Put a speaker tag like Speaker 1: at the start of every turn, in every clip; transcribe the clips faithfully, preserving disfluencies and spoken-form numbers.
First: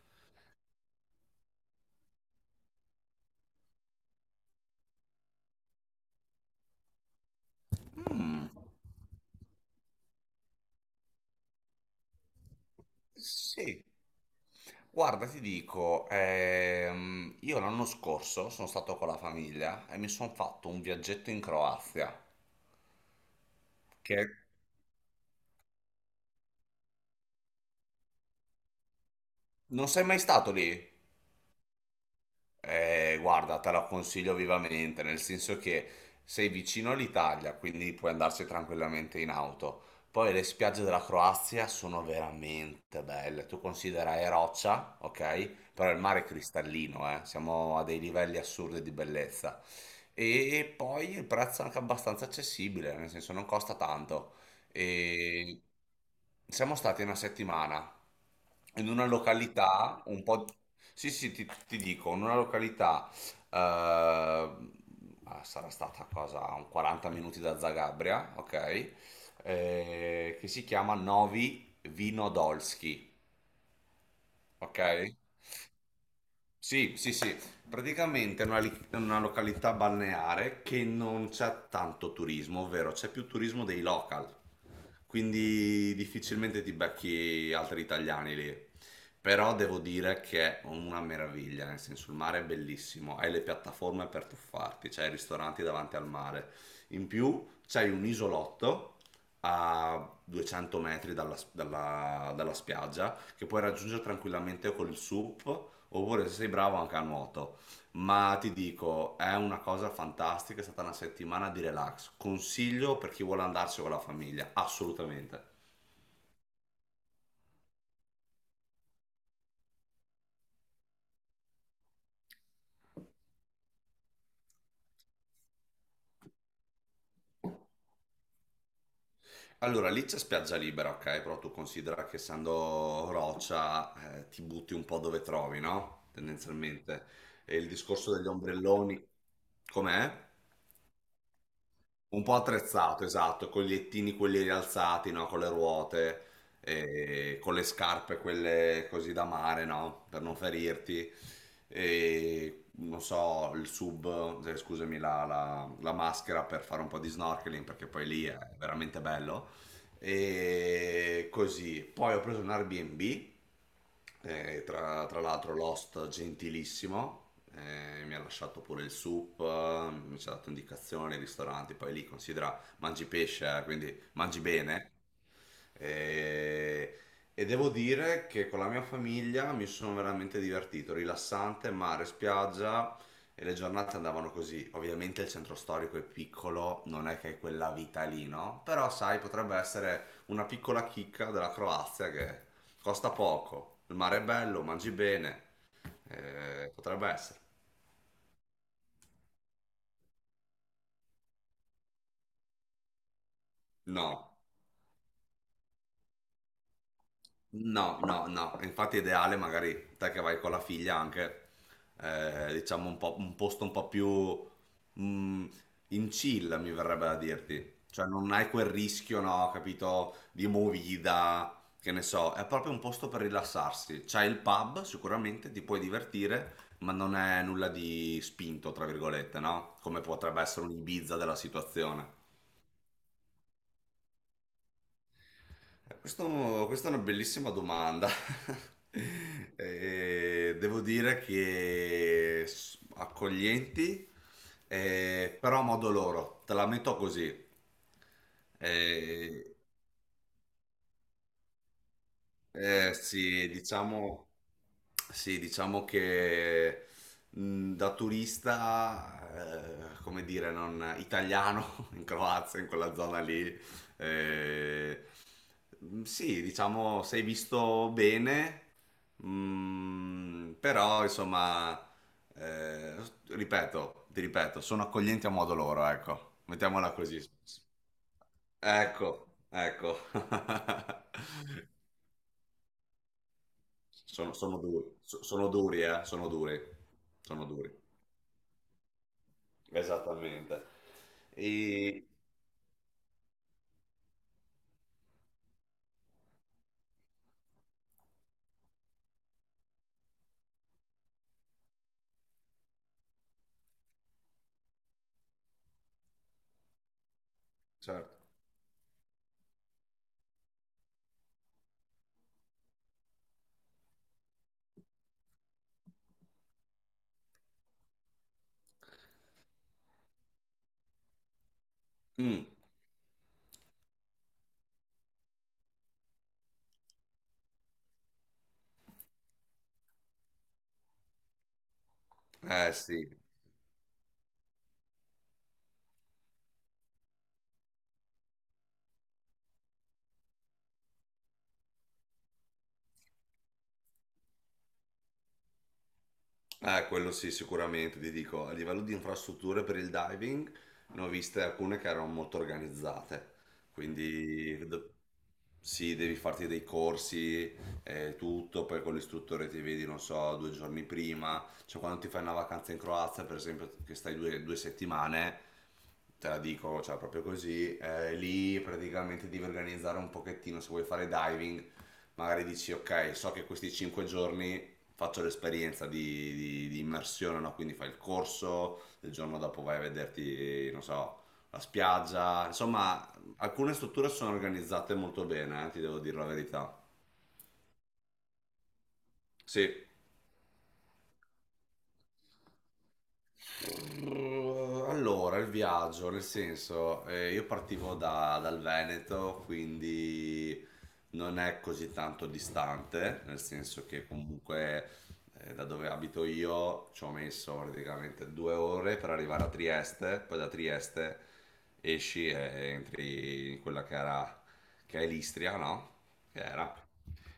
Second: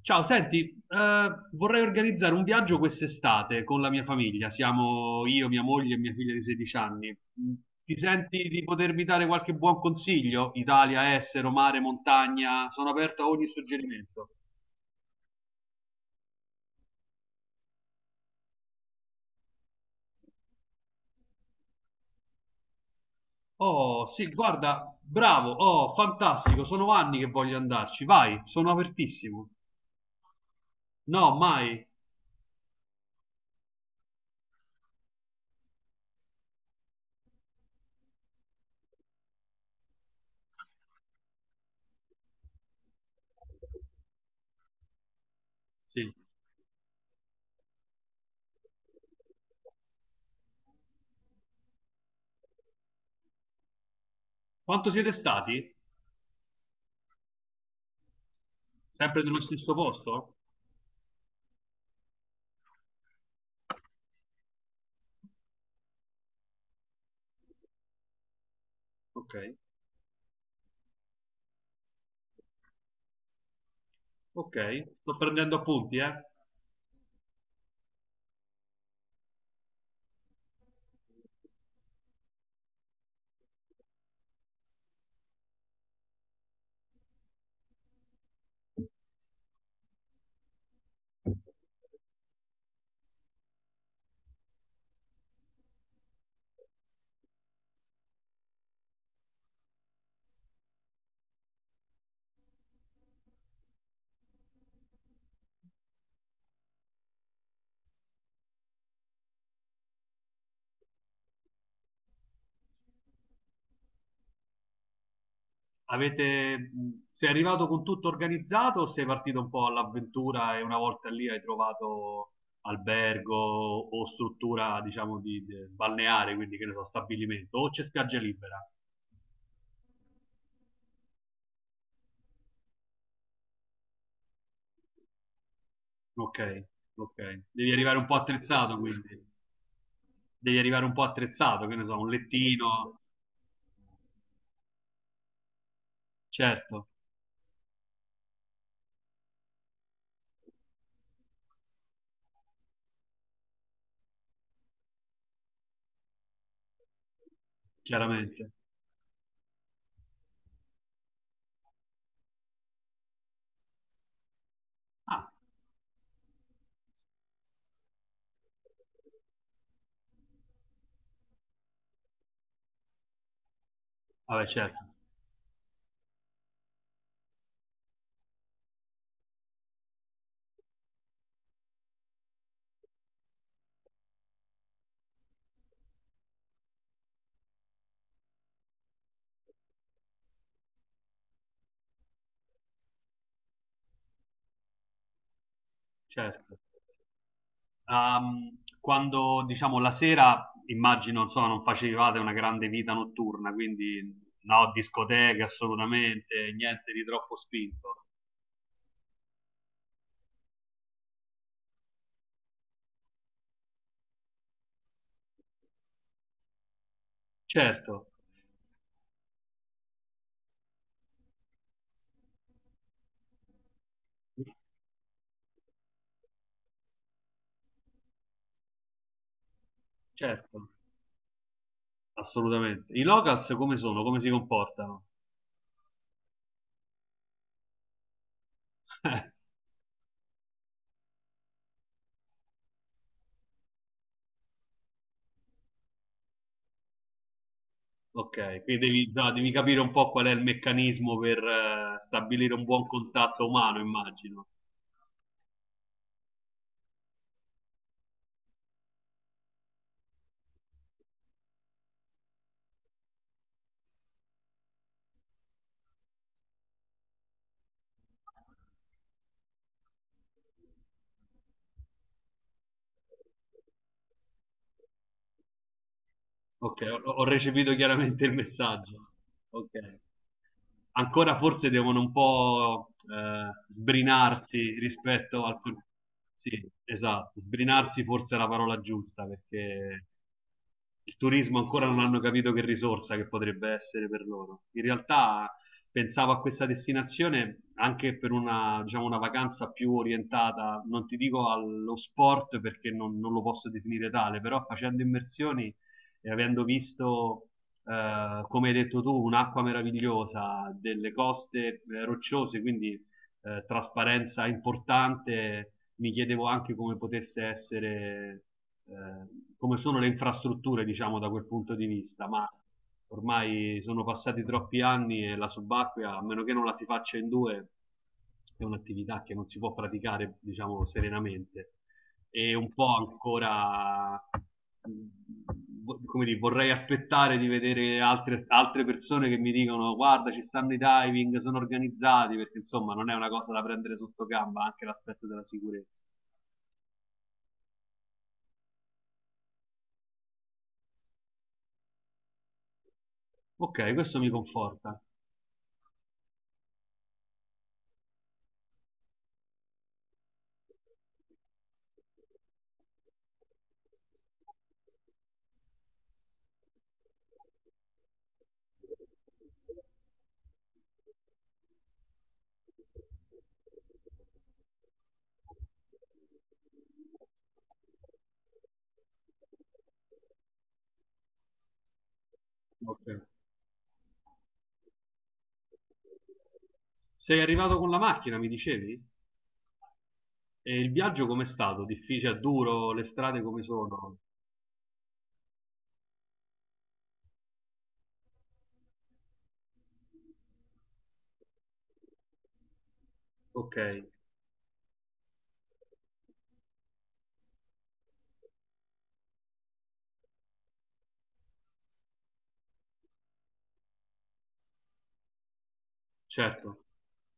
Speaker 1: Ciao, senti, eh, vorrei organizzare un viaggio quest'estate con la mia famiglia. Siamo io, mia moglie e mia figlia di sedici anni. Mm, ti senti di potermi dare qualche buon consiglio? Italia, estero, mare, montagna, sono aperto a ogni
Speaker 2: Sì,
Speaker 1: suggerimento.
Speaker 2: guarda, ti dico, ehm, io l'anno scorso sono stato con la famiglia e mi sono fatto un viaggetto in Croazia,
Speaker 1: Oh,
Speaker 2: che
Speaker 1: sì, guarda, bravo, oh, fantastico, sono anni che voglio andarci. Vai, sono apertissimo.
Speaker 2: non sei mai stato lì?
Speaker 1: No, mai.
Speaker 2: Eh, guarda, te la consiglio vivamente, nel senso che sei vicino all'Italia, quindi puoi andarci tranquillamente in auto. Poi le spiagge della Croazia sono veramente belle. Tu considera è roccia, ok? Però il
Speaker 1: Sì.
Speaker 2: mare è cristallino, eh. Siamo a dei livelli assurdi di bellezza. E poi il prezzo è anche abbastanza accessibile, nel senso non costa tanto.
Speaker 1: Quanto siete
Speaker 2: E
Speaker 1: stati?
Speaker 2: siamo stati una settimana in una
Speaker 1: Sempre nello stesso
Speaker 2: località un
Speaker 1: posto?
Speaker 2: po'... Sì, sì, ti, ti dico, in una località... eh, ah, sarà stata a cosa, a un quaranta minuti da Zagabria, ok?
Speaker 1: Ok,
Speaker 2: Eh, che si chiama Novi Vinodolski, ok?
Speaker 1: ok, sto prendendo appunti, eh.
Speaker 2: Sì, sì, sì, praticamente è una, li- è una località balneare che non c'è tanto turismo, ovvero c'è più turismo dei local, quindi difficilmente ti becchi altri italiani lì. Però devo dire che è una meraviglia, nel senso il mare è bellissimo, hai le piattaforme per tuffarti, c'hai i ristoranti davanti al mare, in più c'hai un isolotto a duecento metri dalla dalla- dalla spiaggia che puoi raggiungere tranquillamente col S U P, oppure se sei bravo anche a nuoto. Ma ti dico, è una cosa fantastica, è stata una settimana di relax. Consiglio per chi vuole andarci con la famiglia, assolutamente.
Speaker 1: Avete, mh, sei arrivato con tutto organizzato o sei partito un po' all'avventura e una volta lì hai trovato albergo o struttura, diciamo, di, di- balneare, quindi che ne so, stabilimento, o c'è spiaggia libera?
Speaker 2: Allora, lì c'è spiaggia libera, ok? Però tu considera che essendo roccia, eh, ti butti un po' dove trovi, no?
Speaker 1: Ok,
Speaker 2: Tendenzialmente.
Speaker 1: ok.
Speaker 2: E il
Speaker 1: Devi arrivare un po'
Speaker 2: discorso degli
Speaker 1: attrezzato,
Speaker 2: ombrelloni,
Speaker 1: quindi.
Speaker 2: com'è?
Speaker 1: Devi arrivare un po' attrezzato, che ne so, un
Speaker 2: Un po'
Speaker 1: lettino,
Speaker 2: attrezzato, esatto, con gli ettini quelli rialzati, no? Con le ruote,
Speaker 1: certo,
Speaker 2: e con le scarpe quelle così da mare, no? Per non ferirti. E non so, il sub, eh, scusami, la, la- la maschera per fare un po' di snorkeling, perché poi lì è
Speaker 1: chiaramente.
Speaker 2: veramente bello. E così. Poi ho preso un Airbnb eh, tra tra
Speaker 1: Ah,
Speaker 2: l'altro Lost gentilissimo, eh, mi ha lasciato pure il soup, eh, mi ci ha dato indicazioni, ristoranti, poi lì considera mangi pesce, eh, quindi mangi
Speaker 1: vabbè,
Speaker 2: bene,
Speaker 1: certo,
Speaker 2: e, e devo dire che con la mia famiglia mi sono veramente divertito, rilassante, mare, spiaggia e le giornate andavano così. Ovviamente il centro storico è piccolo, non è che è quella vita lì, no? Però sai, potrebbe essere una piccola chicca della Croazia che costa poco, il mare è bello, mangi bene,
Speaker 1: certo.
Speaker 2: eh, potrebbe essere.
Speaker 1: Ehm, quando diciamo la sera, immagino, insomma, non facevate una grande vita notturna, quindi
Speaker 2: No.
Speaker 1: no, discoteche assolutamente, niente di troppo
Speaker 2: No,
Speaker 1: spinto.
Speaker 2: no, no, infatti è ideale magari te che vai con la figlia anche, eh, diciamo un po', un posto un po' più mm, in chill, mi verrebbe da dirti.
Speaker 1: Certo,
Speaker 2: Cioè non hai quel rischio, no, capito, di movida, che ne so, è proprio un posto per rilassarsi. C'hai il pub, sicuramente ti puoi divertire, ma non è nulla di spinto, tra virgolette, no? Come potrebbe essere
Speaker 1: certo,
Speaker 2: un Ibiza della situazione.
Speaker 1: assolutamente. I locals come sono? Come si comportano?
Speaker 2: Eh, Questo- questa è una bellissima domanda.
Speaker 1: Eh,
Speaker 2: Eh, devo dire che s- accoglienti, eh, però a modo loro, te la metto così.
Speaker 1: ok, quindi devi, no,
Speaker 2: Eh,
Speaker 1: devi capire un po' qual è il meccanismo per eh, stabilire un buon
Speaker 2: eh,
Speaker 1: contatto
Speaker 2: sì,
Speaker 1: umano,
Speaker 2: diciamo,
Speaker 1: immagino.
Speaker 2: sì, diciamo che mh, da turista, eh, come dire, non italiano in Croazia, in quella zona lì, eh, mh, sì, diciamo sei visto bene, mh, però insomma, eh, ripeto, ti ripeto, sono accoglienti a modo loro, ecco,
Speaker 1: Ok,
Speaker 2: mettiamola
Speaker 1: ho,
Speaker 2: così.
Speaker 1: ho recepito chiaramente il messaggio.
Speaker 2: Ecco,
Speaker 1: Ok,
Speaker 2: ecco.
Speaker 1: ancora forse devono un po' eh,
Speaker 2: Sono, sono
Speaker 1: sbrinarsi
Speaker 2: duri, so-
Speaker 1: rispetto
Speaker 2: sono
Speaker 1: al...
Speaker 2: duri, eh, sono duri,
Speaker 1: Sì, esatto,
Speaker 2: sono duri.
Speaker 1: sbrinarsi forse è la parola giusta perché
Speaker 2: Esattamente.
Speaker 1: il turismo ancora non
Speaker 2: E...
Speaker 1: hanno capito che risorsa che potrebbe essere per loro. In realtà pensavo a questa destinazione anche per una, diciamo, una vacanza più orientata, non ti dico allo sport perché non, non lo posso definire tale, però facendo immersioni e avendo visto,
Speaker 2: Certo.
Speaker 1: eh, come hai detto tu, un'acqua meravigliosa, delle coste eh, rocciose, quindi eh, trasparenza importante, mi chiedevo anche come potesse essere, eh, come sono le infrastrutture, diciamo, da quel punto di vista, ma
Speaker 2: Mm,
Speaker 1: ormai sono passati troppi anni e la subacquea, a meno che non la si faccia in due, è un'attività che non si può praticare, diciamo, serenamente. E
Speaker 2: eh
Speaker 1: un po'
Speaker 2: sì.
Speaker 1: ancora, vo- come dire, vorrei aspettare di vedere altre, altre persone che mi dicono guarda, ci stanno i diving, sono organizzati, perché insomma non è una cosa da prendere sotto gamba, anche l'aspetto della sicurezza.
Speaker 2: Eh, quello sì, sicuramente, ti dico, a livello di infrastrutture per il diving ne ho viste alcune che erano molto organizzate,
Speaker 1: Ok, questo mi
Speaker 2: quindi do-
Speaker 1: conforta.
Speaker 2: sì, devi farti dei corsi e tutto, poi con l'istruttore ti vedi, non so, due giorni prima, cioè quando ti fai una vacanza in Croazia, per esempio, che stai due, due settimane, te la dico, cioè proprio così, eh, lì praticamente devi organizzare un pochettino, se vuoi fare diving, magari dici, ok, so che questi cinque giorni faccio l'esperienza di, di- di immersione, no? Quindi fai il corso, il giorno dopo vai a vederti, non so, la spiaggia.
Speaker 1: Ok.
Speaker 2: Insomma, alcune strutture sono organizzate molto bene, eh, ti devo dire la verità.
Speaker 1: Sei arrivato con la macchina, mi dicevi?
Speaker 2: Sì.
Speaker 1: E il viaggio com'è stato? Difficile, duro, le strade come sono?
Speaker 2: Allora, il viaggio, nel senso, eh, io partivo da- dal Veneto, quindi non è così tanto distante, nel
Speaker 1: Ok,
Speaker 2: senso che comunque eh, da dove abito io ci ho messo praticamente due ore per arrivare a Trieste, poi da Trieste esci e entri in quella che era, che è l'Istria, no? Che era.
Speaker 1: certo.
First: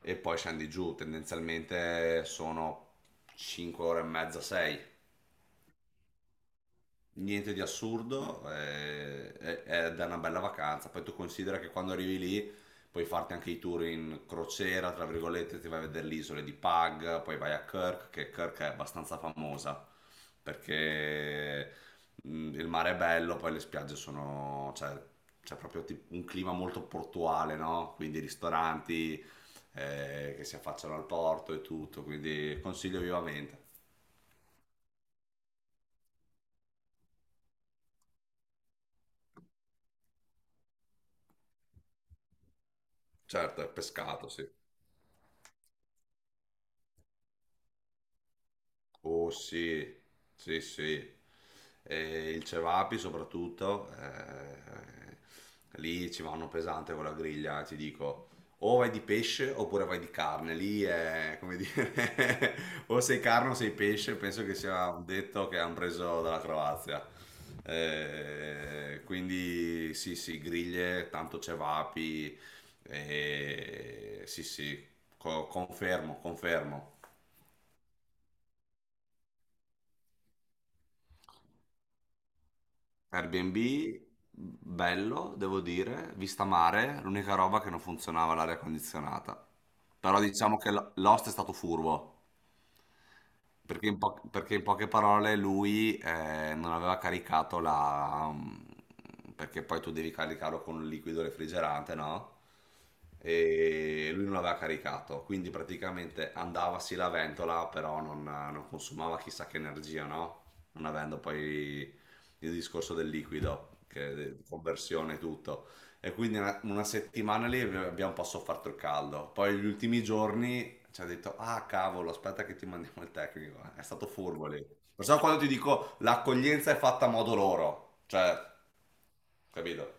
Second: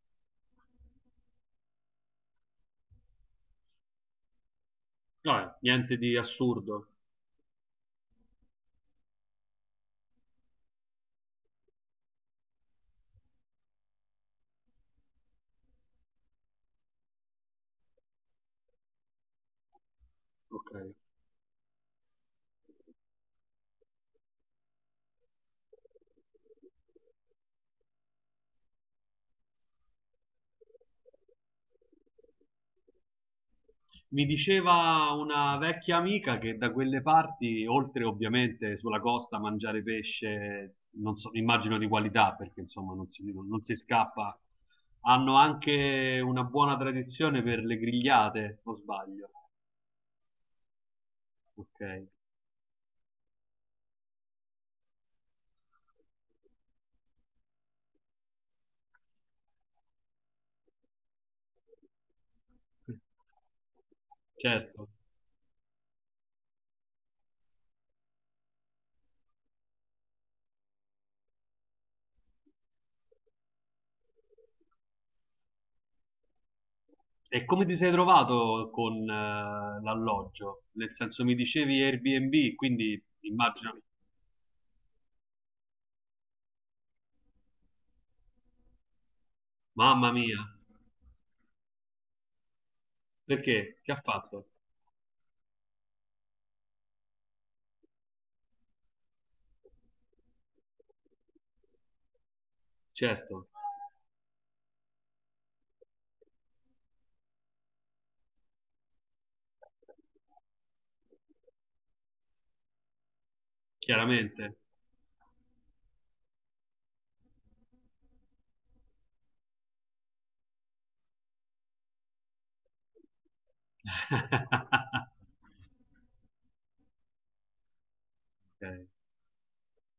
Speaker 2: E poi scendi giù, tendenzialmente sono cinque ore e mezza, sei
Speaker 1: Vabbè, niente di assurdo.
Speaker 2: niente di assurdo, eh, è, è da una bella vacanza. Poi tu considera che quando arrivi lì puoi farti anche i tour in crociera, tra virgolette, ti vai a vedere le isole di Pag, poi vai a Kirk, che Kirk è abbastanza famosa
Speaker 1: Ok.
Speaker 2: perché mh, il mare è bello, poi le spiagge sono, cioè, c'è proprio tip- un clima molto portuale, no? Quindi ristoranti eh, che si affacciano al porto e tutto, quindi consiglio vivamente.
Speaker 1: Mi diceva una vecchia amica che da quelle parti, oltre ovviamente sulla costa, mangiare pesce, non so, immagino di qualità, perché insomma non si, non
Speaker 2: Certo, è
Speaker 1: si
Speaker 2: pescato,
Speaker 1: scappa,
Speaker 2: sì.
Speaker 1: hanno anche una buona tradizione per le grigliate, o sbaglio.
Speaker 2: Oh sì, sì, sì.
Speaker 1: Ok.
Speaker 2: Eh, il cevapi soprattutto, eh, lì ci vanno pesante con la griglia, ti dico. O vai di pesce oppure vai di carne, lì è come dire, o sei carne o sei pesce, penso che
Speaker 1: Certo.
Speaker 2: sia un detto che hanno preso dalla Croazia. Eh, quindi sì, sì, griglie, tanto cevapi, eh, sì, sì, co- confermo, confermo.
Speaker 1: E come ti sei trovato con eh, l'alloggio? Nel senso mi dicevi Airbnb, quindi
Speaker 2: Airbnb,
Speaker 1: immagino,
Speaker 2: bello, devo dire, vista mare, l'unica roba che non funzionava l'area condizionata.
Speaker 1: mamma
Speaker 2: Però
Speaker 1: mia,
Speaker 2: diciamo che l- l'host è stato furbo.
Speaker 1: perché?
Speaker 2: Perché
Speaker 1: Che
Speaker 2: in,
Speaker 1: ha
Speaker 2: po-
Speaker 1: fatto?
Speaker 2: perché in poche parole lui eh, non aveva caricato la... mm, perché poi tu devi caricarlo con un liquido refrigerante, no?
Speaker 1: Certo,
Speaker 2: E lui non l'aveva caricato, quindi praticamente andava sì la ventola, però non, non consumava chissà che energia, no? Non avendo poi il discorso del liquido, che
Speaker 1: chiaramente.
Speaker 2: conversione e tutto. E quindi una, una settimana lì abbiamo un po' sofferto il caldo. Poi gli ultimi giorni ci ha detto, ah cavolo, aspetta che ti mandiamo il tecnico. È stato furbo lì. Lo so quando ti dico, l'accoglienza è fatta a modo loro. Cioè,
Speaker 1: Ok.
Speaker 2: capito?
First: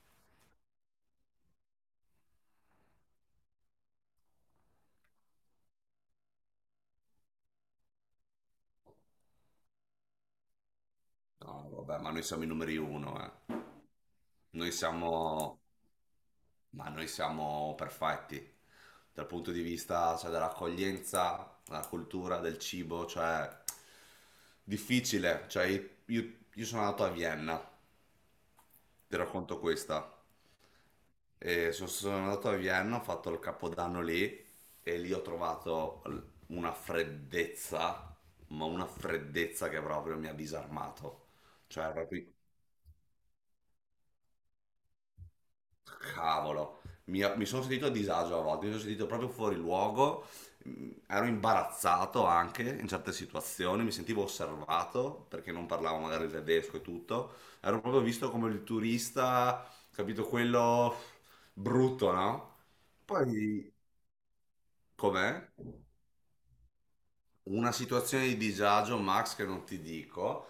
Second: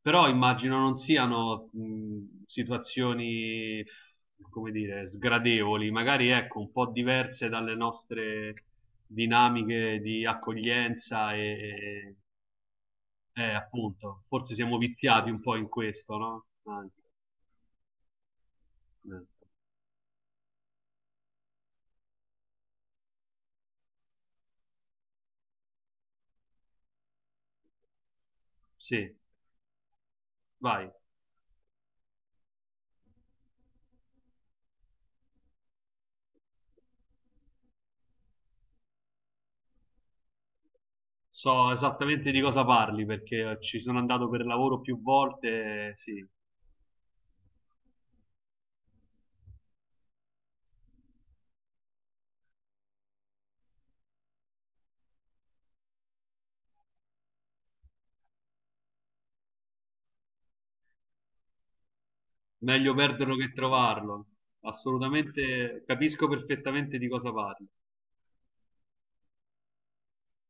Speaker 1: Però immagino non siano mh, situazioni, come dire, sgradevoli, magari ecco, un po' diverse dalle nostre dinamiche di accoglienza
Speaker 2: No, vabbè, ma
Speaker 1: e,
Speaker 2: noi siamo i numeri uno,
Speaker 1: eh,
Speaker 2: eh.
Speaker 1: appunto, forse
Speaker 2: Noi
Speaker 1: siamo viziati un po'
Speaker 2: siamo,
Speaker 1: in questo, no?
Speaker 2: ma
Speaker 1: Anche.
Speaker 2: noi siamo perfetti.
Speaker 1: Eh,
Speaker 2: Dal punto di vista, cioè, dell'accoglienza, della cultura, del cibo, cioè, difficile. Cioè, io, io sono andato a Vienna,
Speaker 1: Sì,
Speaker 2: ti racconto questa.
Speaker 1: vai.
Speaker 2: E sono, sono andato a Vienna, ho fatto il capodanno lì e lì ho trovato l- una freddezza, ma una freddezza che proprio mi ha disarmato.
Speaker 1: So
Speaker 2: Cioè, proprio,
Speaker 1: esattamente di cosa parli perché ci sono andato per lavoro più volte, eh, sì,
Speaker 2: cavolo, mi, mi sono sentito a disagio a volte, mi sono sentito proprio fuori luogo, mm, ero imbarazzato anche in certe situazioni, mi sentivo osservato perché non parlavo magari il tedesco e tutto, ero proprio visto come il turista, capito, quello brutto, no?
Speaker 1: meglio perderlo che
Speaker 2: Poi,
Speaker 1: trovarlo.
Speaker 2: com'è?
Speaker 1: Assolutamente, capisco perfettamente di cosa parli,
Speaker 2: Una situazione di disagio, Max, che non ti dico.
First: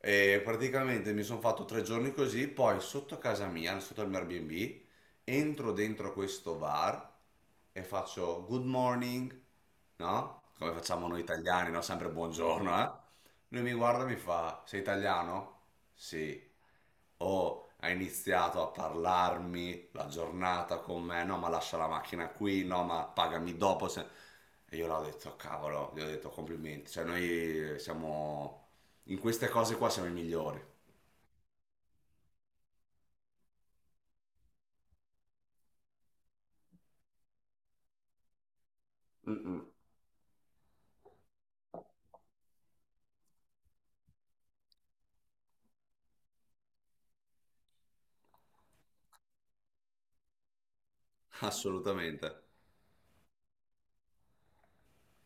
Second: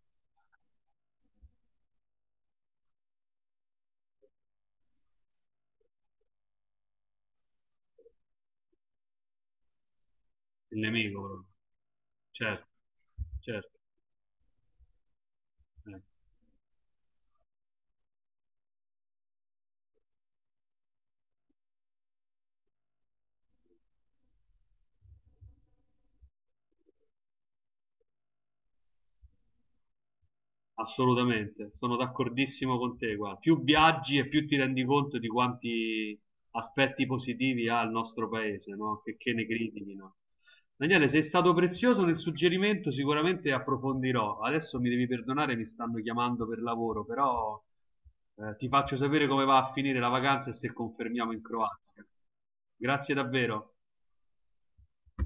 Speaker 2: E praticamente mi sono fatto tre giorni così, poi sotto casa mia, sotto il mio Airbnb, entro dentro questo bar e faccio good morning, no? Come
Speaker 1: il
Speaker 2: facciamo
Speaker 1: nemico,
Speaker 2: noi
Speaker 1: proprio.
Speaker 2: italiani, no? Sempre
Speaker 1: Certo,
Speaker 2: buongiorno, eh? Lui mi
Speaker 1: certo.
Speaker 2: guarda e mi fa, sei italiano?
Speaker 1: Eh.
Speaker 2: Sì. Oh, ha iniziato a parlarmi la giornata con me, no, ma lascia la macchina qui, no, ma pagami dopo. Se- e io l'ho detto, cavolo, gli ho detto complimenti. Cioè, noi siamo in queste cose qua siamo i migliori.
Speaker 1: Assolutamente, sono d'accordissimo con te, guarda. Più viaggi e più ti rendi conto di quanti aspetti positivi ha il nostro paese, no? Che, che
Speaker 2: Mm,
Speaker 1: ne
Speaker 2: mm.
Speaker 1: critichino. Daniele, sei stato prezioso nel suggerimento, sicuramente approfondirò. Adesso mi devi perdonare, mi stanno chiamando per lavoro, però eh, ti faccio sapere come va a finire la vacanza e se confermiamo in Croazia.
Speaker 2: Assolutamente.
Speaker 1: Grazie davvero.